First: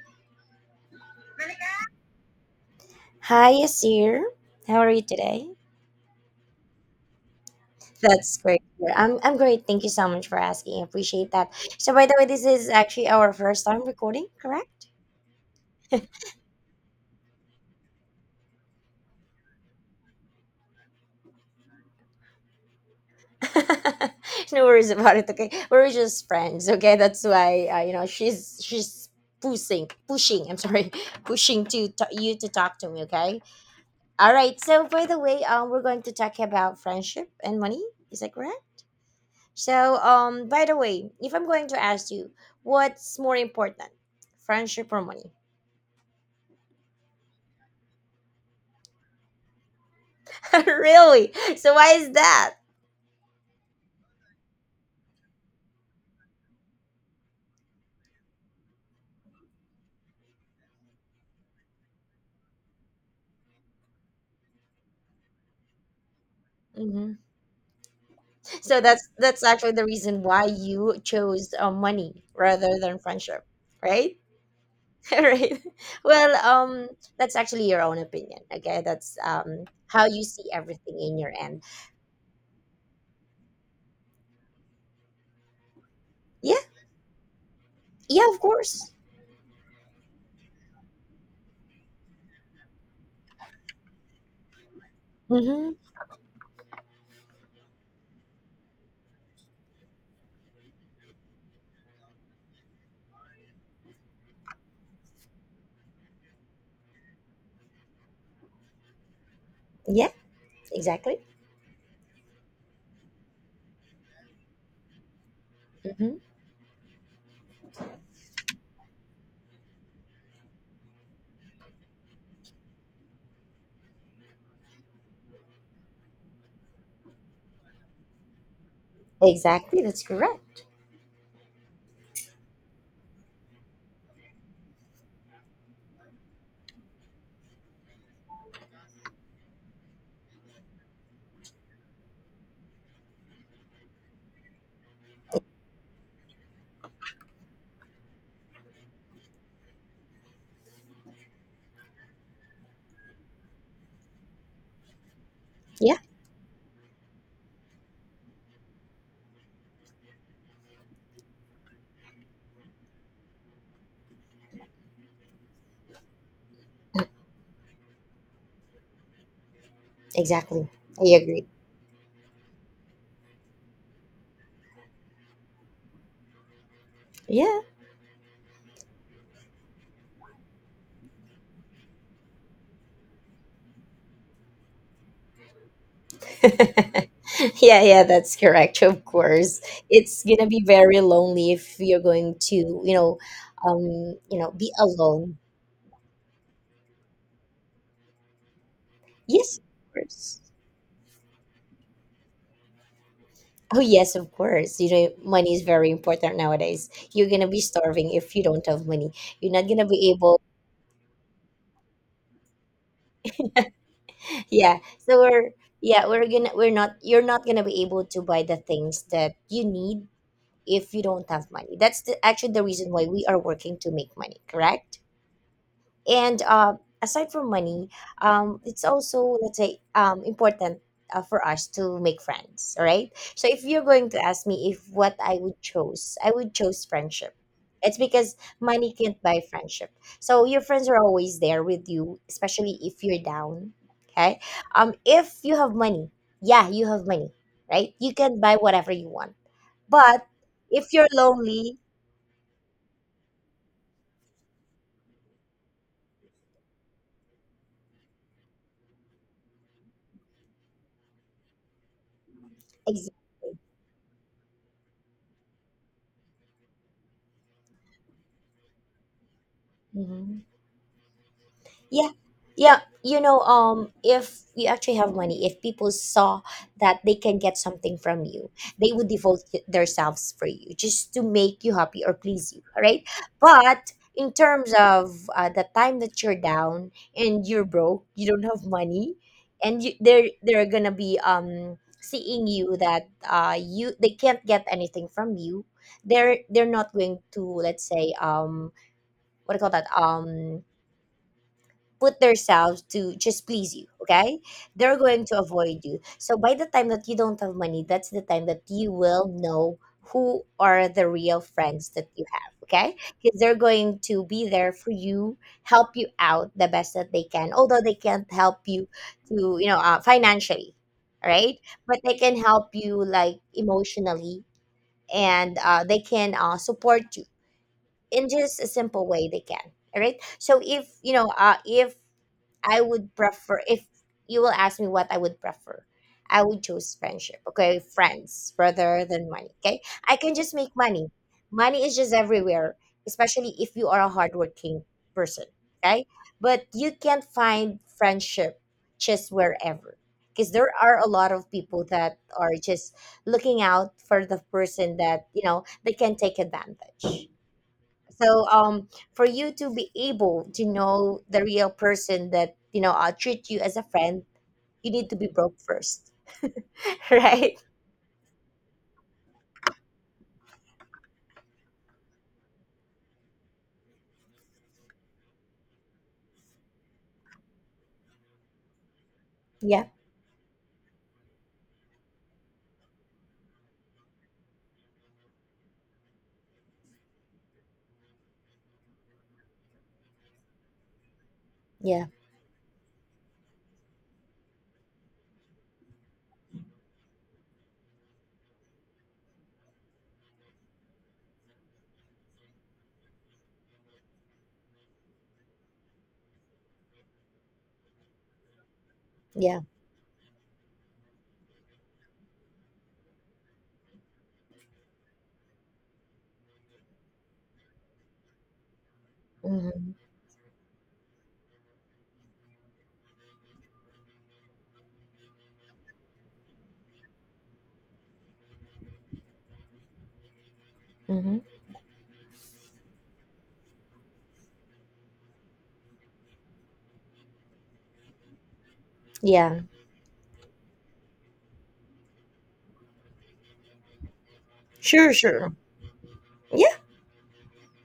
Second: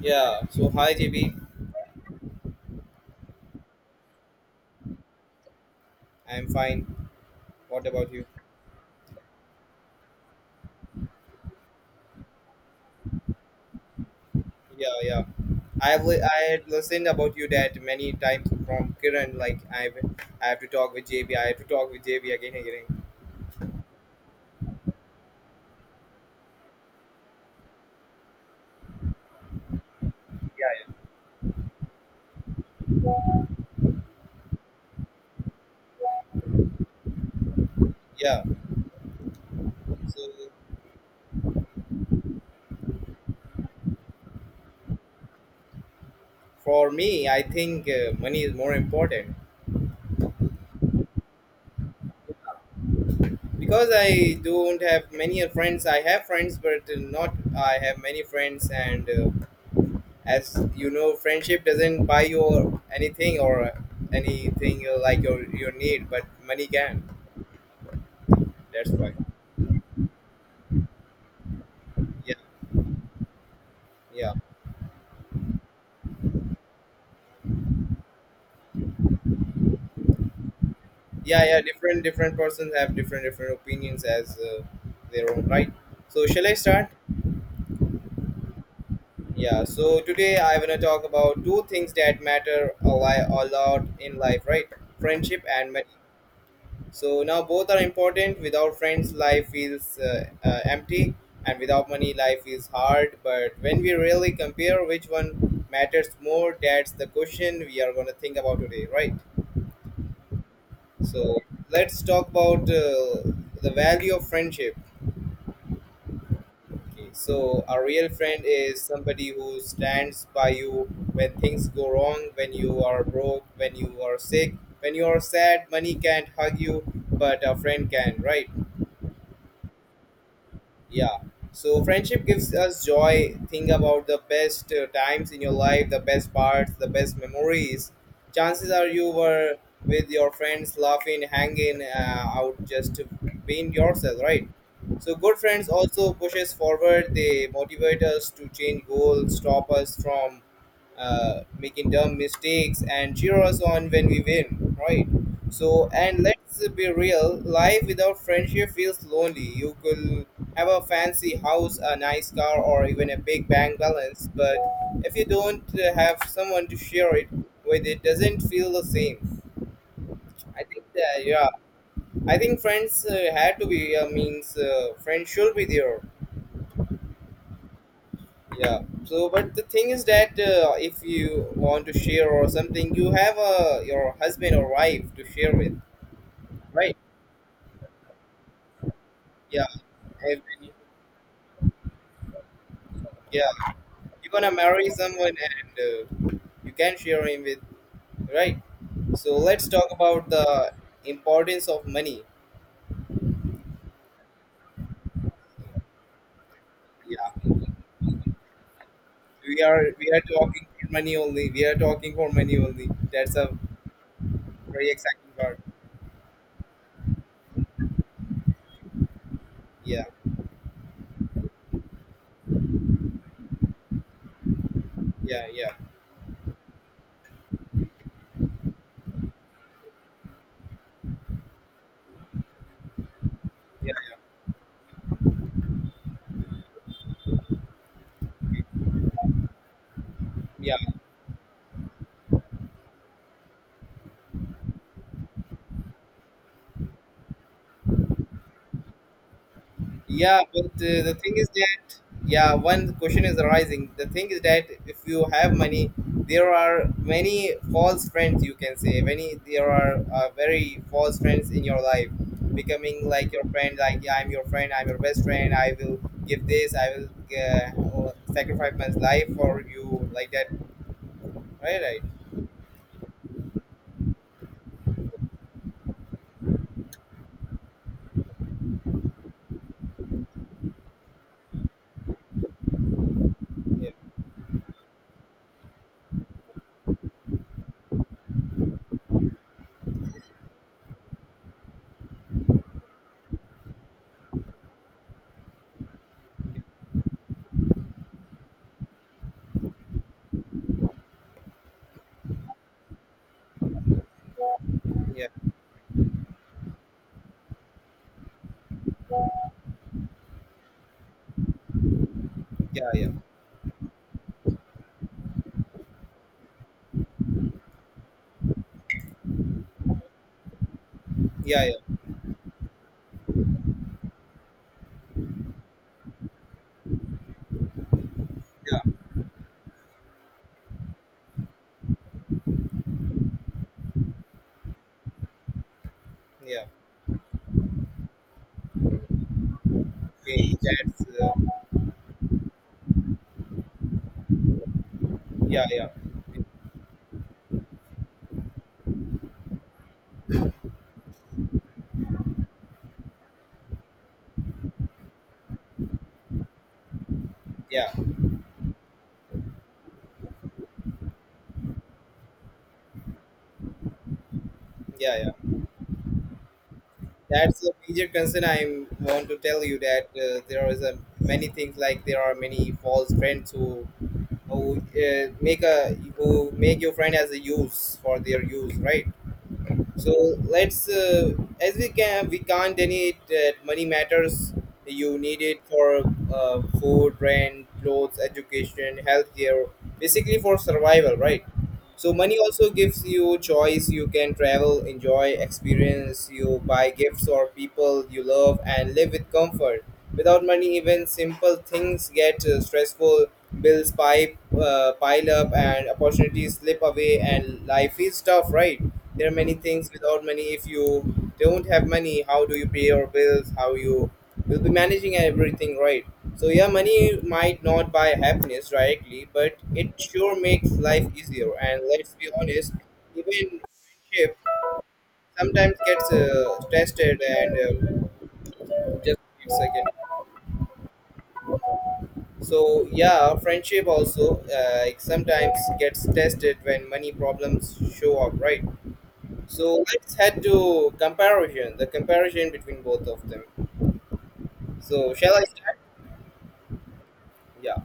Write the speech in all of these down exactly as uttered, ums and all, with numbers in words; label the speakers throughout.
Speaker 1: Yeah. So hi J B,
Speaker 2: Hi, Asir. How are you today?
Speaker 1: I'm fine. What about you?
Speaker 2: That's great. Yeah, I'm, I'm great. Thank you so much for asking. I appreciate that. So, by the way, this is actually our first time recording, correct?
Speaker 1: Yeah, yeah. I have li- I had listened about you that many times from Kiran. Like I I have to talk with J B. I have to talk with J B again and again.
Speaker 2: no worries about it. Okay, we're just friends. Okay, that's why uh, you know she's she's pushing, pushing. I'm sorry,
Speaker 1: Yeah,
Speaker 2: pushing to t- you to talk to me. Okay. All right. So, by the way, um, we're going to talk about friendship and money. Is that
Speaker 1: yeah.
Speaker 2: correct? So,
Speaker 1: So
Speaker 2: um, by the way, if I'm going to ask you, what's more important, friendship or money?
Speaker 1: for me, I think uh, money is more important
Speaker 2: Really? So why is that?
Speaker 1: because I don't have many friends. I have friends, but not I have many friends. And uh, As you know, friendship doesn't buy you anything or anything uh, like your your need, but money can.
Speaker 2: hmm So
Speaker 1: That's
Speaker 2: that's
Speaker 1: why.
Speaker 2: that's actually the reason why you chose uh, money
Speaker 1: Yeah,
Speaker 2: rather than friendship, right?
Speaker 1: yeah,
Speaker 2: Right. Well, um, that's actually your own opinion. Okay, that's um how you see everything in your
Speaker 1: yeah, yeah.
Speaker 2: end.
Speaker 1: Different different persons have different different opinions as uh, their own right. So shall I
Speaker 2: Yeah,
Speaker 1: start?
Speaker 2: yeah, of course.
Speaker 1: Yeah. So today I wanna talk about two things that matter a, li- a lot in life, right? Friendship and
Speaker 2: Mm-hmm.
Speaker 1: money. So now both are important. Without friends, life feels uh, uh, empty, and without money, life is hard. But when we really compare which one matters more, that's the question we are gonna think about today, right?
Speaker 2: Yeah, exactly.
Speaker 1: So let's talk about uh, the value of friendship.
Speaker 2: Mm-hmm.
Speaker 1: Okay, so a real friend is somebody who stands by you when things go wrong, when you are broke, when you are sick, when you are sad. Money can't hug you, but a friend can, right?
Speaker 2: Exactly. That's correct.
Speaker 1: Yeah, so friendship gives us joy. Think about the best uh, times in your life, the best parts, the best memories. Chances are you were with your friends, laughing, hanging uh, out, just being yourself, right? So good friends also push us forward. They motivate us to change goals, stop us from uh, making dumb mistakes, and cheer us on when we win, right? So,
Speaker 2: Yeah,
Speaker 1: and let's be real, life without friendship feels lonely. You could have a fancy house, a nice car, or even a big bank balance, but if you don't uh, have someone to share it with, it doesn't feel the same. I
Speaker 2: exactly.
Speaker 1: think
Speaker 2: I
Speaker 1: that,
Speaker 2: agree.
Speaker 1: yeah, I think friends uh, had to be, uh, means uh, friends should be there.
Speaker 2: Yeah.
Speaker 1: Yeah. So, but the thing is that uh, if you want to share or something, you have uh, your husband or wife to share with.
Speaker 2: Yeah, yeah, that's correct. Of course,
Speaker 1: Yeah.
Speaker 2: it's
Speaker 1: If,
Speaker 2: gonna be very lonely if you're going to, you know,
Speaker 1: yeah.
Speaker 2: um,
Speaker 1: You're
Speaker 2: you
Speaker 1: gonna
Speaker 2: know, be
Speaker 1: marry someone,
Speaker 2: alone.
Speaker 1: and uh, you can share him with, right? So
Speaker 2: Yes,
Speaker 1: let's talk
Speaker 2: of
Speaker 1: about
Speaker 2: course.
Speaker 1: the importance of money.
Speaker 2: Oh yes, of course. You know, money is very important nowadays. You're gonna
Speaker 1: Yeah.
Speaker 2: be starving if you don't have money. You're
Speaker 1: We
Speaker 2: not
Speaker 1: are
Speaker 2: gonna
Speaker 1: we
Speaker 2: be
Speaker 1: are
Speaker 2: able.
Speaker 1: talking for money only. We are talking for money only. That's a
Speaker 2: Yeah.
Speaker 1: very exciting
Speaker 2: So we're
Speaker 1: part.
Speaker 2: yeah we're gonna we're not you're not gonna be able to buy the things that you
Speaker 1: Yeah.
Speaker 2: need if you don't have money. That's the, actually the reason why we are working to make money. Correct.
Speaker 1: Yeah. Yeah.
Speaker 2: And uh, aside from money, um, it's also, let's say, um, important uh, for us to make friends. All right, so if you're
Speaker 1: Yeah.
Speaker 2: going to ask me if what I would choose I would choose friendship. It's because money can't buy friendship, so your
Speaker 1: Yeah.
Speaker 2: friends are always there with you, especially if you're down. Okay, um if you have money, yeah, you have money, right? You can buy whatever you want. But
Speaker 1: Yeah, but
Speaker 2: if
Speaker 1: uh,
Speaker 2: you're
Speaker 1: the thing is
Speaker 2: lonely,
Speaker 1: that yeah, one question is arising. The thing is that if you have money, there are many false friends, you can say. Many, there are uh, very false friends in your life, becoming
Speaker 2: exactly.
Speaker 1: like your friend. Like, yeah, I'm your friend. I'm your best friend. I will give this. I will uh, sacrifice my life for you. Like
Speaker 2: Mhm.
Speaker 1: that. Right. Right.
Speaker 2: Yeah, yeah. You know, um, if you actually have money, if people saw that they can get something from you, they would devote y- themselves for you just to make you happy or please you, right?
Speaker 1: Yeah.
Speaker 2: But in terms of uh, the time that you're down and you're broke, you don't have money, and you, they're they're gonna be um seeing you that uh you they can't get anything from you. They're they're not going to, let's say, um what do you call that, um put themselves to just please you. Okay, they're going
Speaker 1: Yeah.
Speaker 2: to avoid you. So by the time that you don't have money, that's the time that you will know who are the real friends that you have.
Speaker 1: Yeah.
Speaker 2: Okay,
Speaker 1: Yeah.
Speaker 2: because they're going to be there for you, help you out the best that they can, although they can't help you to, you know, uh, financially, right?
Speaker 1: Yeah. Yeah.
Speaker 2: But they can help you, like, emotionally, and uh, they can uh, support you in just a
Speaker 1: Yeah.
Speaker 2: simple way they can. All right, so if you know, uh, if I would prefer if you will ask me what I would prefer, I would
Speaker 1: Yeah.
Speaker 2: choose friendship. Okay, friends rather than money. Okay, I can just
Speaker 1: Okay.
Speaker 2: make
Speaker 1: That's.
Speaker 2: money.
Speaker 1: Uh,
Speaker 2: Money is just everywhere, especially if you are a hardworking person.
Speaker 1: yeah. Yeah.
Speaker 2: Okay,
Speaker 1: Yeah.
Speaker 2: but you can't find friendship just wherever, because there are a lot of people that are just looking out for the person that, you know, they can take advantage.
Speaker 1: Yeah.
Speaker 2: So um for you to be able to know the real person that, you know, uh, treat you as a friend, you need to be
Speaker 1: Yeah.
Speaker 2: broke first. Right.
Speaker 1: That's a major concern. I want to tell you that uh, there is a many things, like there are many false friends who who uh, make a who make your friend as a use for their use, right?
Speaker 2: Yeah,
Speaker 1: So let's, uh, as we can, we can't deny it that money matters. You need it for uh, food, rent, clothes, education, healthcare, basically for survival, right?
Speaker 2: yeah,
Speaker 1: So money also gives you choice. You can travel, enjoy, experience. You buy gifts or people you love and live with comfort. Without money, even simple things get uh, stressful. Bills pipe uh, pile up and opportunities slip away, and life is tough, right? There are many
Speaker 2: yeah.
Speaker 1: things without money. If you don't have money, how do you pay your bills? How you will be managing everything, right? So yeah, money might not buy happiness directly, but it
Speaker 2: Mm-hmm.
Speaker 1: sure makes life easier. And let's be honest, even friendship sometimes gets uh, tested, and uh, just a second.
Speaker 2: Mm-hmm.
Speaker 1: So yeah, friendship also uh, sometimes gets tested when money problems show up, right?
Speaker 2: Yeah.
Speaker 1: So let's head to comparison, the comparison between both of them. So
Speaker 2: Sure,
Speaker 1: shall I
Speaker 2: sure.
Speaker 1: start?
Speaker 2: Yeah,
Speaker 1: Yeah.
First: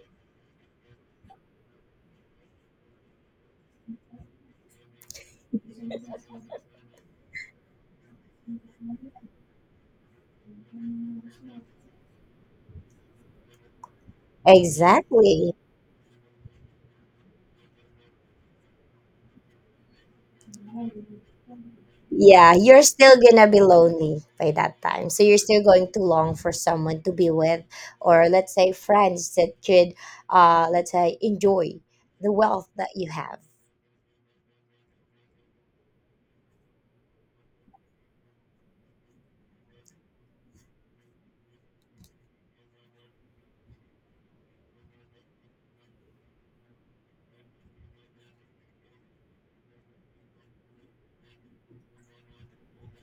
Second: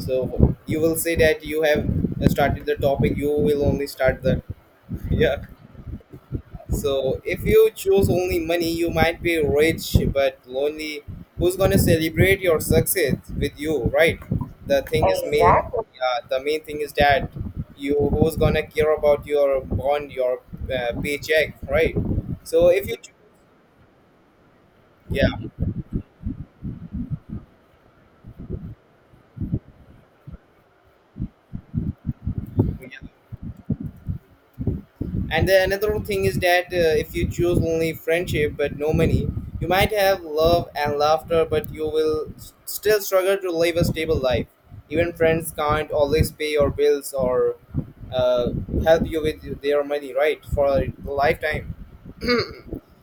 Speaker 1: So you will say that you have started the topic. You will only start the, yeah. So if you choose only money, you might be rich but lonely. Who's gonna celebrate your success with you, right? The thing is main.
Speaker 2: exactly.
Speaker 1: Exactly. Yeah. The main thing is that you who's gonna care about your bond, your uh, paycheck, right?
Speaker 2: Yeah,
Speaker 1: So
Speaker 2: you're
Speaker 1: if you choose,
Speaker 2: still gonna be lonely by that time, so
Speaker 1: yeah.
Speaker 2: you're still going to long for someone to be with, or, let's say, friends that could, uh let's say, enjoy the wealth that you have.
Speaker 1: And then another thing is that uh, if you choose only friendship but no money, you might have love and laughter, but you will s- still struggle to live a stable life. Even friends can't always pay your bills or uh, help you with their money, right, for a lifetime.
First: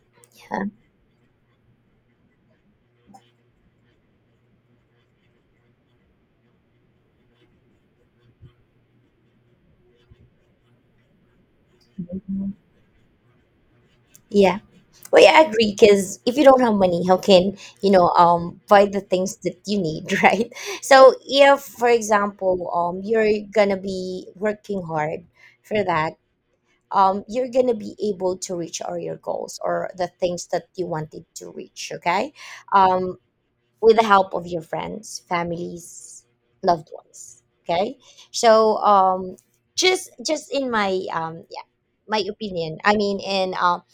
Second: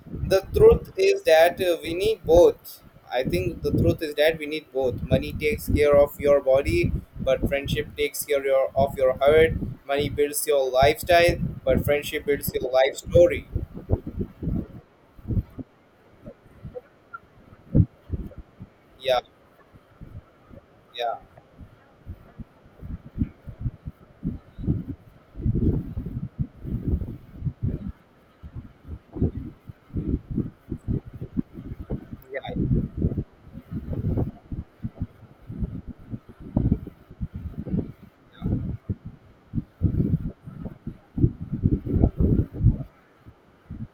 Speaker 1: the truth is that uh, we need both I think the truth is that we need both. Money takes care of your body, but friendship takes care your, of your heart. Money builds your lifestyle, but friendship builds
Speaker 2: Mhm.
Speaker 1: your life story.
Speaker 2: Yeah. Well, yeah, I agree. Because if you don't have money, how can you, know, um buy the
Speaker 1: Yeah,
Speaker 2: things that you need, right? So
Speaker 1: yeah.
Speaker 2: if, for example, um, you're gonna be working hard for that. Um, you're gonna be able to reach all your goals or the things that you wanted to reach. Okay,
Speaker 1: Yeah,
Speaker 2: um, with the help of your friends, families, loved ones. Okay, so um, just just in my um yeah my opinion. I mean, in um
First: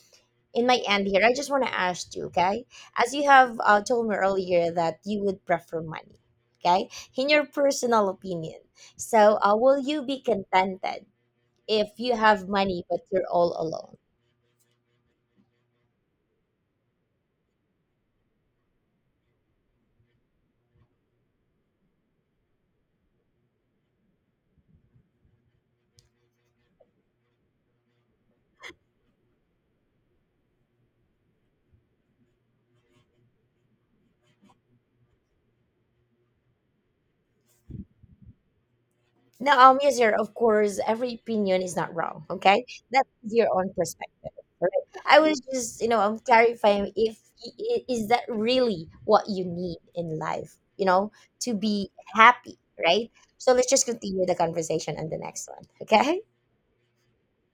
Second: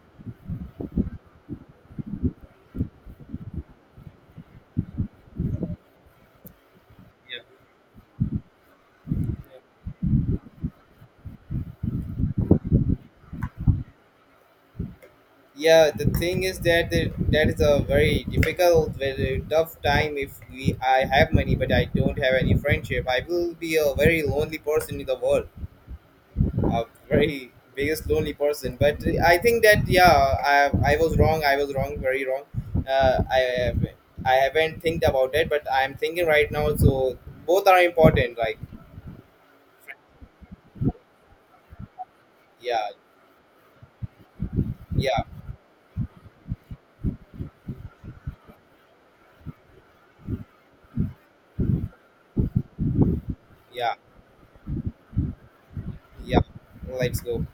Speaker 2: in my end here, I just want to ask you, okay? As you have uh, told me earlier that you would prefer money, okay? In
Speaker 1: yeah,
Speaker 2: your personal opinion, so uh, will you be contented if you have money but you're all alone?
Speaker 1: yeah, the thing is that the, that is a very difficult, very tough time. If we, I have money but I don't have any friendship, I will be a very lonely person in the world, a very biggest lonely person. But I think that, yeah, i i was wrong. I was wrong, very wrong. Uh, i have I haven't think about it, but I'm thinking right now. So both are important, like,
Speaker 2: No, um, yes, sir. Of course, every opinion is not wrong. Okay,
Speaker 1: yeah,
Speaker 2: that's your own perspective. Right? I
Speaker 1: yeah,
Speaker 2: was just, you know, I'm clarifying if I- I- is that really what you need in life, you know, to be happy, right? So let's just
Speaker 1: yeah,
Speaker 2: continue the conversation on the next one. Okay.
Speaker 1: yeah, let's go.